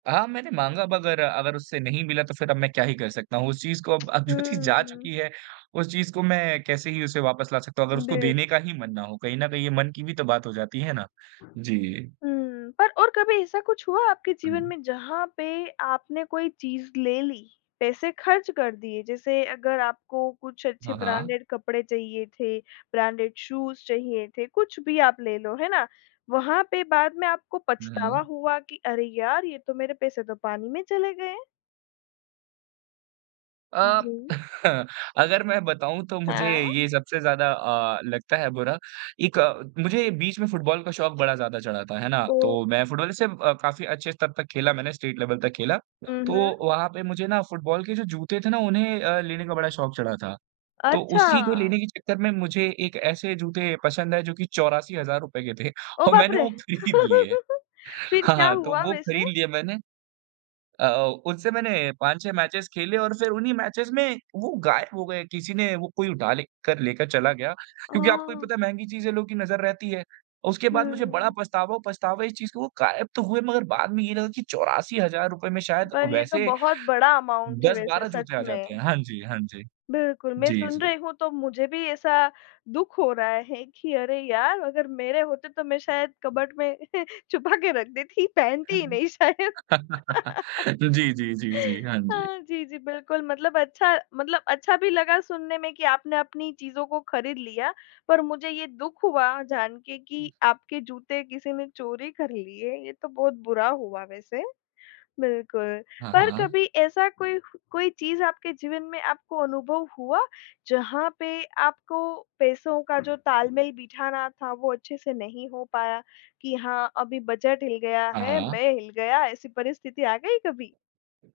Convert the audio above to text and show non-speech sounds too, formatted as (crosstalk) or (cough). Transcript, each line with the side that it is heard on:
right: हाँ, मैंने माँगा अब अगर-अगर उससे नहीं मिला तो फिर अब मैं क्या ही कर सकता हूँ। उस चीज़ को अब अब जो चीज़ जा
left: हम्म।
right: चुकी है, उस चीज़ को मैं कैसे ही उसे वापस ला सकता हूँ, अगर उसको
left: बिल
right: देने का ही मन ना हो। कहीं न कहीं ये मन की भी तो बात हो जाती है ना? जी।
left: हुँ। पर और कभी ऐसा कुछ हुआ आपके जीवन
right: हुँ।
left: में जहाँ पे आपने कोई चीज़ ले ली, पैसे खर्च कर दिए, जैसे अगर आपको कुछ अच्छे
right: हाँ, हाँ।
left: ब्रांडेड कपड़े चाहिए थे, ब्रांडेड शूज़ चाहिए थे, कुछ भी आप ले लो है ना, वहाँ पे बाद में आपको
right: हुँ,
left: पछतावा
right: हुँ।
left: हुआ की अरे यार, ये तो मेरे पैसे तो पानी में चले गए हैं?
right: अ,
left: जी।
right: (laughs) अगर मैं बताऊँ, तो मुझे
left: हाँ।
right: ये सबसे ज़्यादा अ, लगता है बुरा। एक मुझे बीच में फुटबॉल का शौक बड़ा ज़्यादा चढ़ा था, है ना?
left: ओ।
right: तो मैं फुटबॉल से अ, काफ़ी अच्छे स्तर तक खेला मैंने, स्टेट लेवल तक खेला,
left: हुँ,
right: तो
left: हुँ।
right: वहाँ पे मुझे ना फुटबॉल के जो जूते थे ना उन्हें अ, लेने का बड़ा शौक चढ़ा था। तो उसी
left: अच्छा।
right: को लेने के चक्कर में मुझे एक ऐसे जूते पसंद आए जो कि ₹84,000 के थे
left: ओह
right: और
left: बाप
right: मैंने
left: रे!
right: वो खरीद लिए
left: (laughs) फिर क्या
right: हाँ, तो
left: हुआ
right: वो
left: वैसे?
right: खरीद लिया मैंने अ, उससे मैंने 5-6 मैचेस खेले और फिर उन्हीं मैचेस में वो गायब हो गए, किसी ने वो कोई उठा ले कर लेकर चला गया क्योंकि आपको भी
left: औ।
right: पता है महँगी चीजें लोगों की नज़र रहती है। उसके बाद मुझे बड़ा
left: हम्म।
right: पछतावा और पछतावा इस चीज़ का हुआ वो गायब तो हुए, मगर बाद में ये लगा कि ₹84,000 में शायद
left: पर ये तो
right: वैसे,
left: बहुत बड़ा अमाउंट है,
right: दस
left: वैसे
right: बारह
left: सच
right: जूते आ जाते
left: में।
right: हैं, हाँ जी, हाँ जी,
left: बिल्कुल, मैं
right: जी,
left: सुन
right: जी।
left: रही हूँ तो मुझे भी ऐसा दुःख हो रहा है कि अरे यार, अगर मेरे होते तो मैं शायद कबर्ड में छुपा के रख देती पहनती ही नहीं शायद।
right: (chuckles)
left: (laughs)
right: जी, जी, जी, जी, हाँ जी।
left: हाँ, जी, जी, बिल्कुल, मतलब अच्छा मतलब अच्छा भी लगा सुनने में की आपने अपनी चीज़ों को खरीद लिया, पर मुझे ये दुःख हुआ जान के कि आपके जूते किसी ने चोरी कर लिए, ये तो बहुत बुरा हुआ वैसे, बिल्कुल,
right: हाँ,
left: पर
right: हाँ।
left: कभी ऐसा कोई कोई चीज़ आपके जीवन में आपको अनुभव हुआ, जहाँ पे आपको पैसों का जो तालमेल बिठाना था, वो अच्छे से नहीं हो पाया? कि हाँ, अभी बजट हिल गया
right: हाँ,
left: है,
right: हाँ।
left: मैं हिल गया ऐसी परिस्थिति आ गयी कभी?